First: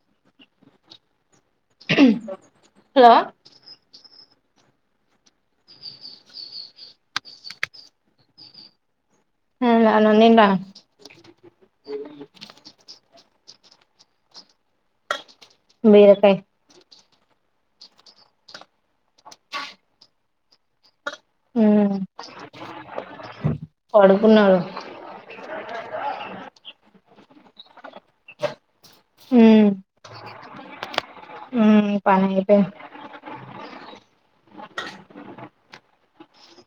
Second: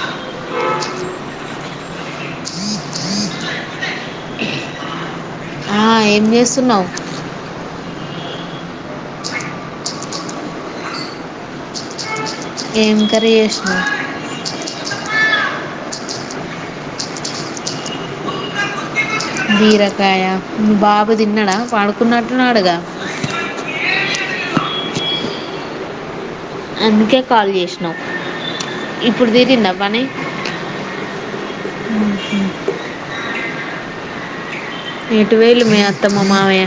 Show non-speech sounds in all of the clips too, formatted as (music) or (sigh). (inaudible) ఉమ్ hello ఆ ఏం చేస్తున్నావు ఉమ్ అన్నిండను ఏం కర్రీ చేసినవు బీరకాయ్ బీరకాయ మీ బా బు తిన్నాడా మ్మ్ పడుకున్నట్టు ఉన్నాడు గా పడుకున్నాడు అందుకే కాల్ జేసినావ్ ఇప్పుడు మ్మ్ తీరిందా పని మ్మ్ పని అయిపోయింది ఎటు పోయింలు మీ అత్తమ్మ మావయ్య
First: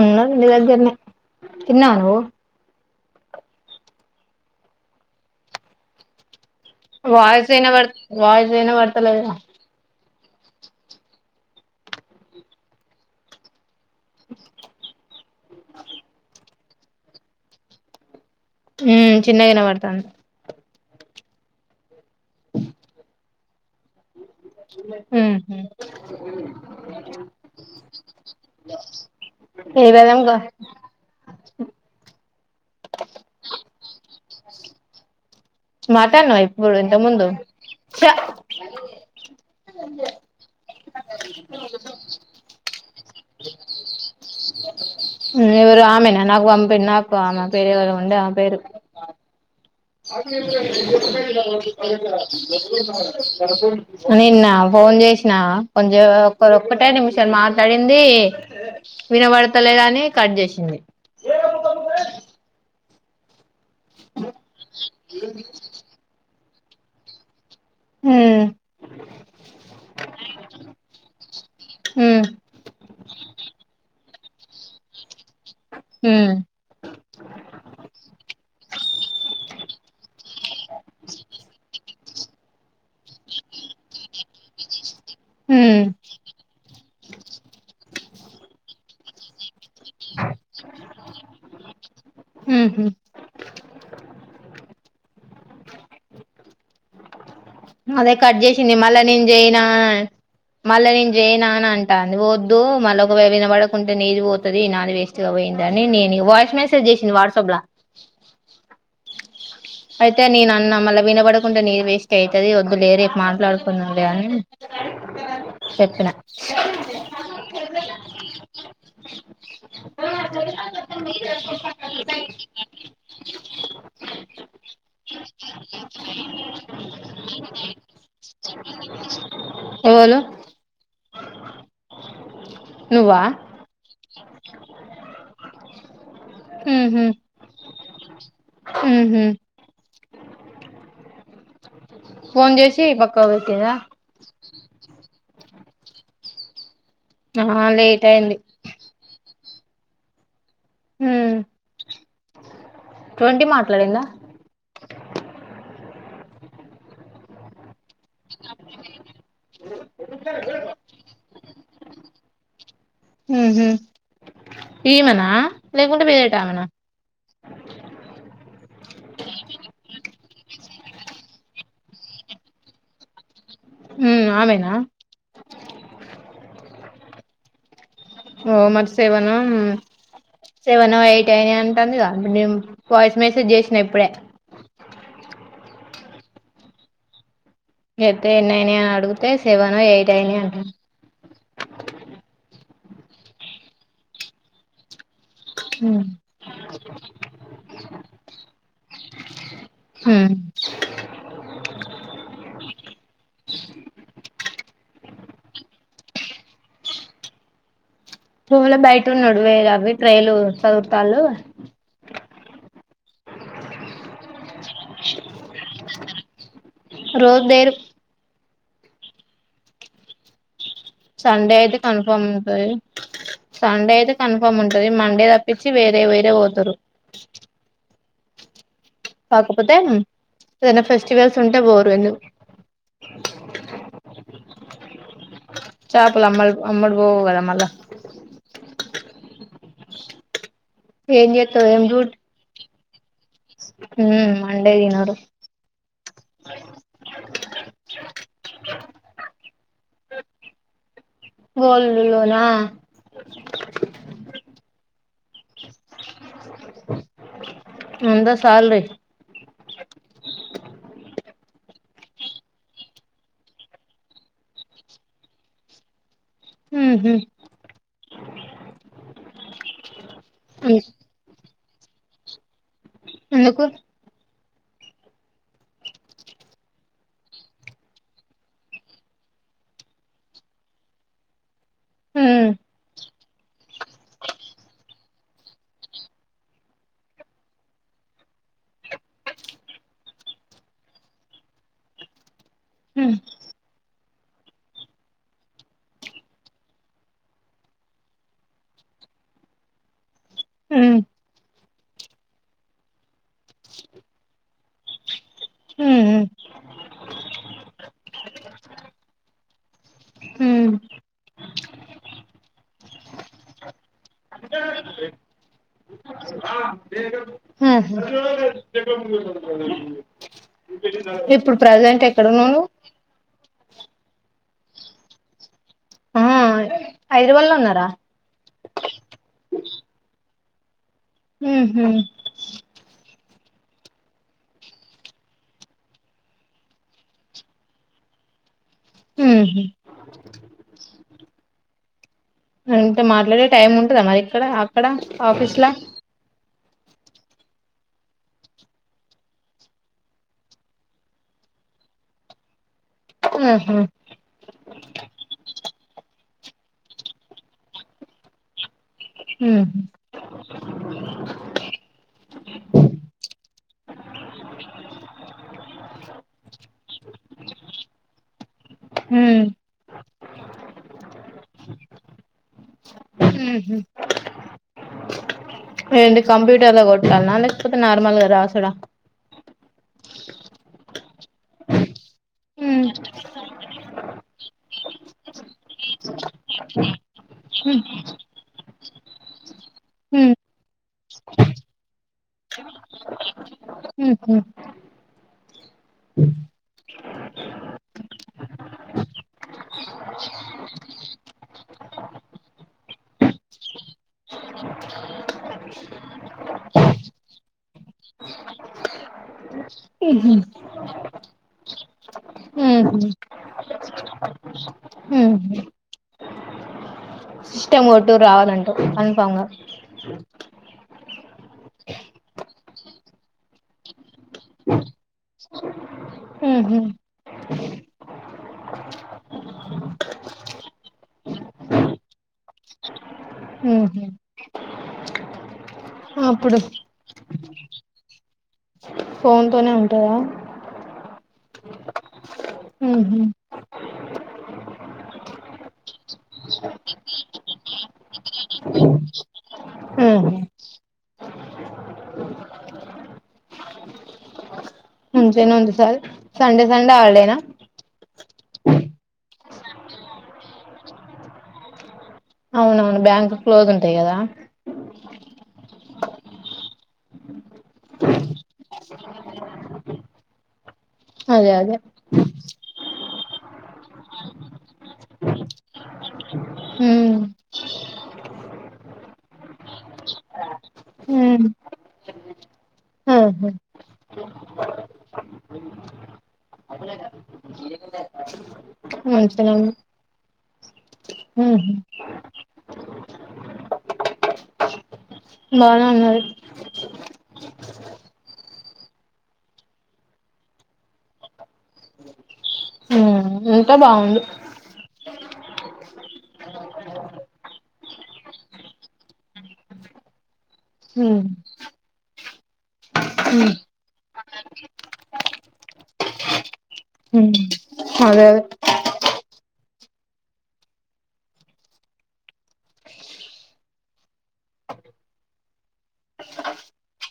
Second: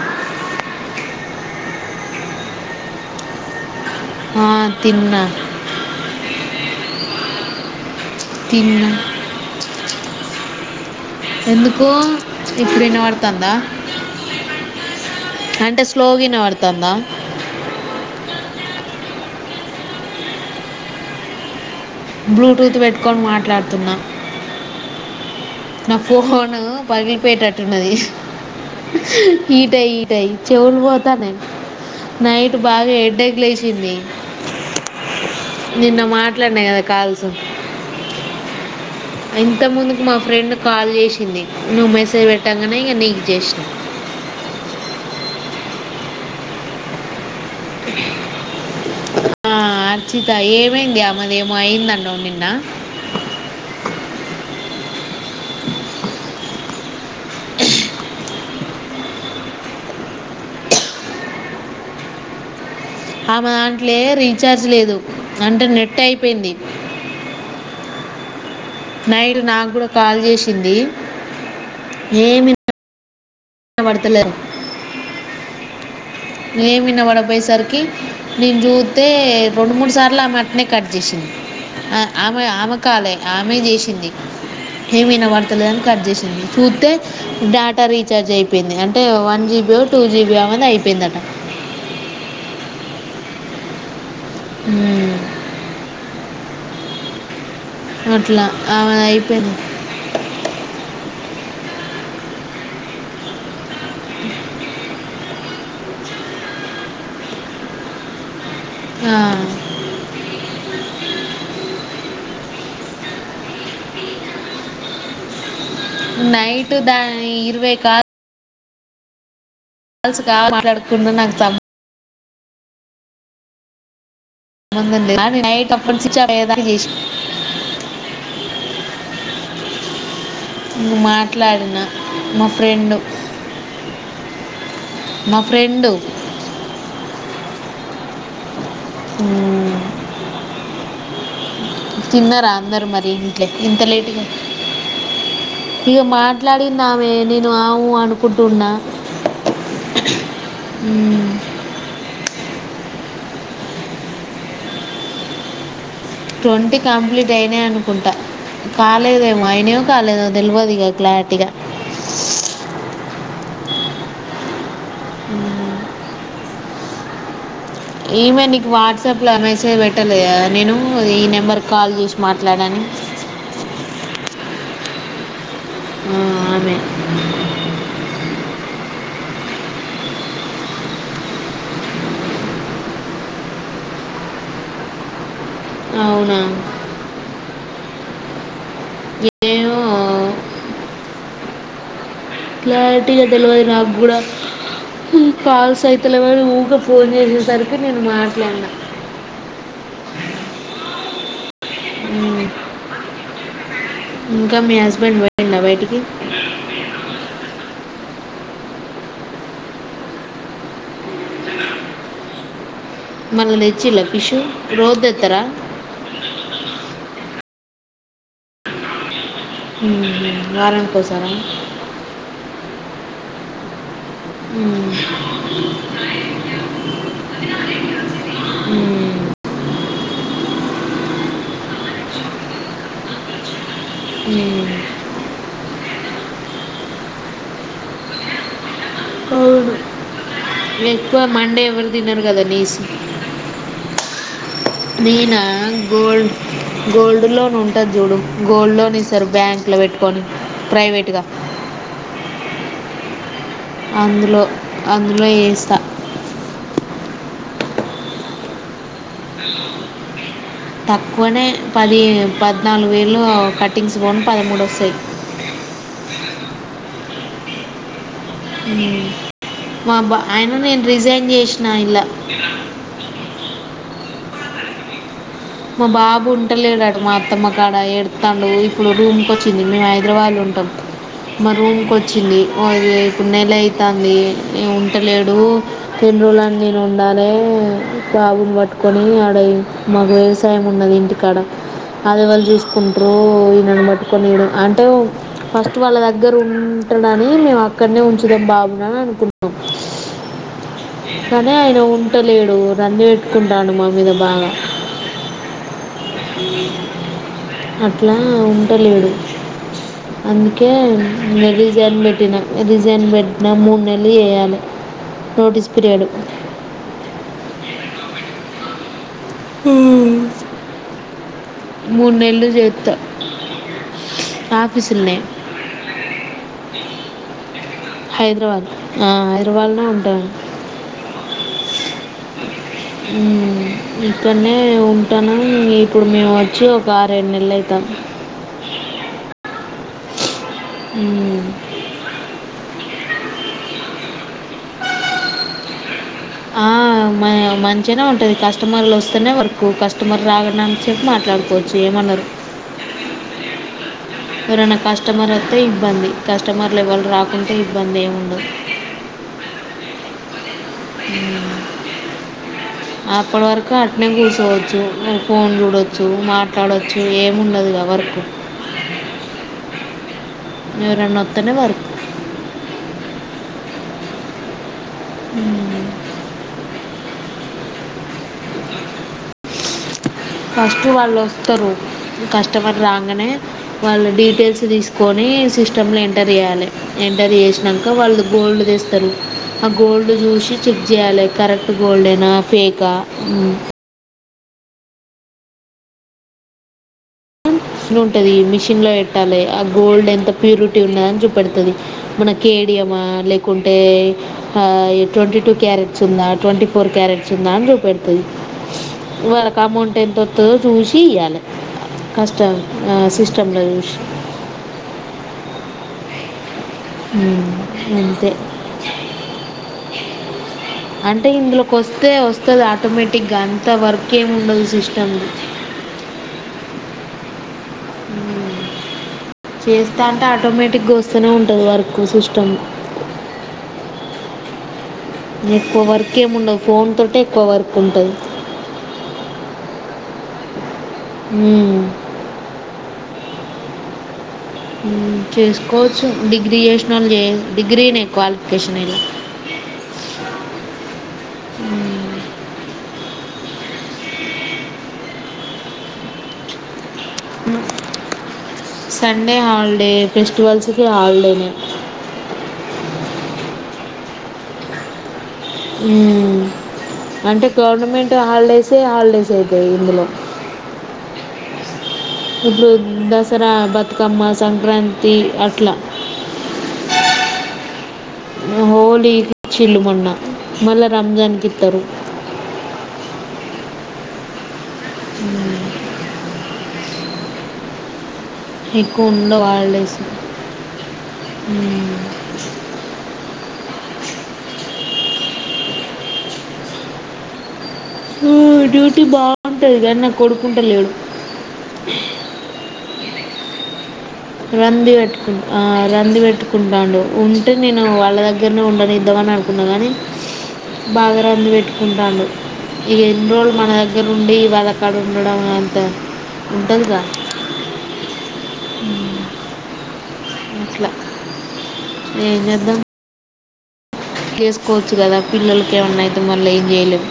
ఉన్నారు ఇంటి దగ్గర్నే తిన్నావా నువ్వు ఆ తిన్న వాయిస్ ఇనబడద్ వాయిస్ తిన్నా ఇనబడతలేదు ఎందుకో ఇప్పుడు ఇనపడుతందా అంటే స్లోగా ఇనపాడత్ తన్నా ఉ చిన్నగిన ఇనపడుతంది బ్లూటూత్ పెట్టుకొని మాట్లాడుతున్నా ఉమ్ నా ఫోను పగిలిపోయేటట్టున్నది ఈట ఈ అయి ఈట అయి విధంగా చెవులు పోతానాయి నైట్ బాగా హెడేక్ లేసింది మతానావ ఇప్పుడు ఇంతక ముందు ఇంత ముందుకు మా ఫ్రెండ్ కాల్ జేష్ ది నువ్ మెసేజ్ వెేట్టంగానే జేష్ణ ఎవరు ఆమెనా నాకు పంపి నాకు ఆమె పేరువరు ఉండే ఆ పేరు ఆ, అర్చిత ఏమైంది ఆమెదేమో అయిందండవు నిన్న (unintelligible) నిన్న ఫోన్ చేసిన కొంచెం ఒరు ఒక్కటే నిమిషం మాట్లాడింది వినబడతలేదా అని కట్ చేసింది అమెదన్ ట్లే రీచార్జ్ లేదు అంటే నెట్ అయిపోయింది మ్మ్ నైట్ నాకు కూడా కాల్ చేసింది హ్మ్ ఏమి (inaudible) ఎత్తలేదు హ్మ్ ఏం ఇనబడకపొయ్యే సరికి నేను చూతే రొండు మూడు సార్లు ఆ మంటనే కట్ చేసింది ఆమె ఆమె కాలే ఆమె చేసింది ఏం ఇనపడ్తలేదు హ్మ్ కట్ చేసింది చూస్తతే డేటా రీచార్జ్ అయిపోయింది అంటే వన్ జి బి ఇయో టూ జీ బీ అమని అయిపోయిందట హ్మ్ హు మ్మ్ అదే కట్ అట్లా చేసింది ఆమె మళ్ళా నేను అయిపోయింది చేయనా మళ్ళా నను వేనా అని అంటాంది పోద్దు మళ్ళీ ఒక వినబడకుంటే నీది పోతది నాది వేస్ట్గా పోయిందిని నేను వాయిస్ మెసేజ్ చేసింది వాట్సాప్ ల ఆ తే నేను అన్న మల్ల వినబడకుం నీది వేస్ట్ అవుతుది వద్దు లే రేపు మాట్లాడుకుందాం లే అని చెప్పిన నైట్ దా ఇరువ కా అ మాట్లాడుకుంటూ నాకు (unintelligible) (inaudible) (inaudible) అ అప్ప అేదా (unintelligible) చెప్ప ఎవరు ను మాట్లాడిన మా ఫ్రెండు నువ్వా మా ఫ్రెండు ఉహు ఉహు తిన్నారా ఫోన్ చేసి అందరు మరి పక్కకు పెట్టిందా ఇంత లేటుగా ఇగ మాట్లాడలే నావే నేను ఆహా ఆ వు లేట్ అయింది అనుకుంటున్నా (inaudible) మ్మ్ ఉమ్ ట్వంటీ మాట్లాడిందా ట్వంటీ కంప్లీట్ అయినాయి కుంట కాలేదేమో అయినియో కాలేదో తెల్వదు ఇగ క్లారిటీగా ఉహు ఈమెనా లేకుంటే వేరేట ఆమేనా ఈమె నీకు వాట్సాప్ లో మెసేజ్ పెట్టాలేదా నేను ద ఈ నెంబర్కి కాల్ చేసి మాట్లాడనీ ఉమ్ ఆమేనా ఉమ్ ఆమె ఓ మరి సెవెన్ సెవెన్ ఎయిట్ అయినా అంటుందిగా నేను వాయిస్ మెసేజ్ చేసిన ఇప్పుడే అవునా యేతె ఎన్ని అయినా అని అడిగితే ఏమో సెవెన్ ఎయిట్ అయినా అంటు క్లారిటీగా తెలివాదు నాకు కూడా కాల్స్ ఉమ్ అయిత్లేవని వ ఊగా ఫోన్ చేసే సరికి నేను మాట్లాడినా హమ్ ఆమ్ (inaudible) ఇంకా మీ హస్బెండ్ పోయిండ బయటికి భూములో బయట ఉన్నాడు వే అవి ట్రైలు చదువుతాలు మళ్ళ తెచ్చిండ ఫిషు రోజు తెస్తారా ఎ (unintelligible) రోజుదేరు ఆ వారం రొ సండే అయితే కన్ఫర్మ్ ఉంటది సండే ఆయి కన్ఫర్మ్ ఉంటది మండే తప్పించి వేరే వేరే పోతరు ఉమ్ కాకపోతే ఏదనా ఫెస్టివల్స్ ఉంటే బోరు ఎందు ఉమ్ చాపుల అమ్మ అమ్మడు పోవు కదా మళ అవును ఎక్కువ ఏం మండే చేస్తావు ఏం ఎవరు డ్యూటీ తిన్నారు కదా నీసి మండే తినరు ఈన గోల్డ్ గోల్డ్ లోన్ ఉంటుంది చూడు గోల్డ్ లోన్ ఇస్తారు బ్యాంక్ అట్ల పెట్టుకొని ప్రైవేట్గా గోల్ డ్ లోనా అందులో అందులో ఏసా ముంద సాల రే తక్కువనే పది పద్నాలుగు వేళ్ళ కటింగ్స్ పోను పదమూడవ వాస్తయ్ హ హ ఉమ్ము మాబ్బా ఆయన నేను రిజైన్ చేశ్ నా ఇలా ఎందుకు మా బాబు ఉంటలేడాట మా అత్తమ్మ కాడ ఎడతాండు ఇప్పుడు రూమ్కి వచ్చింది మేము హైదరాబాద్ లో ఉంటాం రూమ్కి వచ్చింది ఇప్పుడు నెల ఆయితంది కట్టలేడు ఎెన్ని రోజులన్ నేను ఉండాలే జాబులు పట్టుకొని ఆడ మగ వేస్ యం ఉన్నది ఇంటికాడ అది వల్ జూస్తే కుంట్రు ఈ నన్ మట్ కొనిడు అంటే ఫస్ట్ వాళ్ళ దగ్గర ఉంటడని మేము అక్కనే ఉంచుదాం బాబును అనుకుంన్నాం ఉమ్ కానీ ఆయన ఉండలేడు రంధి వెట్ కుంటాఅండూ మా మీద బాగా అట్లా ఉంటలేడు అందుకే నెలీజన్ పెట్టినా రీజైన్ పెట్నా మూనెళ్ ళ్ చేయాలే నోటీస్ పీరియడ్ హ స ఇప్పుడు ప్రజెంట్ మూన్నెళ్ ఎక్కడున్నావు నువ్వు చేత ఆ ఫసిందే ఆ హైదరాబాద్ లో ఉన్నారా హైదరాబాద్ ఆ హైదరాబాద్నే ఉంటా ఉంహు ఇక్కడనే ఉంటాను ఇప్పుడు మేము వచ్చి ఒక ఆ రెండు నెలలు అవుతాం హ్ము ఉమ్ ఇంతో మాట్లాడే టైం ఉంటద మరి ఇక్కడ అక్కడ ఆఫీస్ లా ఆ మ మంచిగానే ఉంటది కస్టమర్లు వస్తేనే వర్కు కస్టమర్ రాకున్నంతసేపు మాట్లాడుకోవచ్చు ఏమనరు ఉహు ఏరన్న కస్టమర్ వస్తే ఇబ్బంది కస్టమర్లులెవల్ రాకుంటే ఇబ్బంది ఏముండదు ఉమ్ అప్పుడు వరకు ఆ నేను కూర్చోవచ్చును ఫోన్ చూడచ్చు మాట్ తడొచ్చు ఏముండదు గా వర్క్ ఉమ్ యోరన్నోతే నే వర్క్ ఉమ్ హు లేదంటే కంప్యూటర్ లో కొ ట్ కనా లేకుపోతే నార్మల్ రాసుడ ఫస్ట్ వాళ్ళు వస్తారు కస్టమర్ ఉమ్ రాగానే వాళ్ళు డీటెయిల్స్ తీసుకొని సిస్టలోంట ఎంటర్ చేయాలి ఎంటర్ చేసినాక వాళ్ళు గోల్డ్ తీస్ తరు ఆ గోల్డ్ ఉమ్ జూసి చెప్ జేయాలె కరెక్ట్ గోల్డెనా ఫేకా మ్మ్ హ్మ్ మ్ మిష్నుంటది మిషిన్లో వెట్టాలి ఆ గోల్డ్ ఎంత ప్యూరిటీ ఉన్నద అని చూపెడుతుంది. మన కేడియమా లేకుంటే ఆహ్ ట్వంటీ టూ క్యారెట్స్ ఉందా, ట్వంటీ ఫోర్ క్యారెట్స్ ఉందా అని చూపెడుతుంది వా, అమౌంట్ ఎంత ఉహు వత్తదో చూసి ఇయ్యాలె కస్ టం ఆ ఉహు సిస్టమ్ లేదు ఆహా సిస్టం ఒకటుూ అంతే రావాలంటవ్ కన్ఫామ్ గా అంటే ఇందులోకి వస్తే వస్తది ఆటోమేటిక్గా అంత వర్క్ ఏముండదు సిస్టమ్ ది. మ్మ్ హ్మ్ మ్మ్ చేస్తాంటే ఆటోమేటిక్ గా వస్తూనే ఉంటది వర్క్ సిస్టమ్. ఉహు ది వర్క్ అప్పుడు ఏముండవు ఫోన్ తోటే కోవర్కుంటది ఫోన్ తోనే ఉంటదా హ్మ్ మ్మ్ హ్మ్ మ్మ్ చేసుకోవచ్చు డిగ్రీ చేసిన వాళ్ చే డిగ్రీనే క్వాలిఫికేషన్ ఇగ ఆహ మ్మ్ నుంచి అయిన ఉంటేసాల్ సండే సండే నావల్లేనా సండే హాలిడే ఫెస్టివల్స్కి హాలిడేనే అవును అవును బ్యాంక్ క్లోజ్ ఉంటాయి కదా మ్మ్ అంటే గవర్నమెంట్ హాలిడేసే హాలిడేస్ అయితాయి ఇందులో. అదే అదే ఇప్పుడు దసరా బతుకమ్మ సంక్రాంతి అట్లా హ్మ్ హోలీచ్చిల్లు మొన్న మళ్ళా రంజాన్ కి ఉమ్ ఇత్తరు ఆహా హ్మ్ ఎక్కువ ఉండవ్ మంచిగానే ఉంది హాల్డేసు ఉహు హ్మ్ బాగా ఉన్నారు మ్మ్ డ్యూటీ బాగుంటది గానీ నా కొడుకుంట లేడు. ఇదంతా బాగుంది ఆ రంది వెట్టుకుంటాండు ఉంటే నేను వాళ్ళ దగ్గరనే ఉండనిద్దామని అనుకున్నా కానీ ఉమ్ బాగా రంది వెట్టుకుంటాండు. ఈ ఇన్ని రోజులు ఉమ్ మన దగ్గర ఉండి. వాళ్ళ కాడ ఉండడం అంత ఉంటదిగా. ఉమ్ అదే అదే ఏం జెదాం చేసుకోవచ్చు కదా పిల్లలకి ఏమన్నయితే మళ్ళ ఏం చేయలేము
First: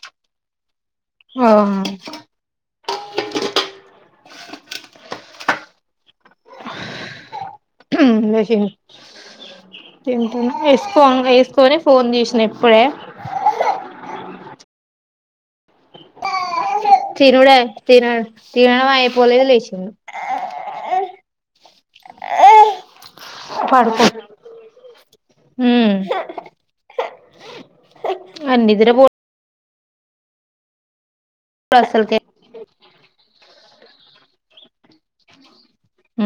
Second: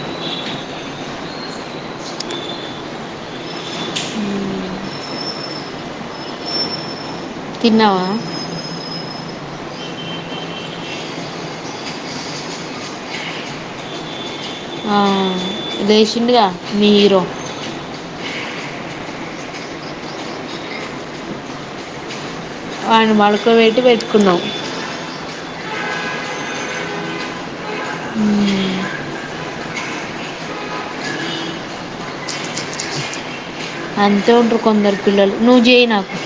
ఆ తిన్నావా తింటున వేసుకో వేసుకని ఫోన్ చేసిన ఇప్పుడే ఆ లేషిండుగా తినుడే తిన తినడం ఐపో బోలె ఇగ లేషిండు హ్యాండు మలు ఊ ఆడ్ నిదర బోడ్ అసలుకె అంతే ఉంటరు కొందరు పిల్లలు నువ్వు చెయి నాకు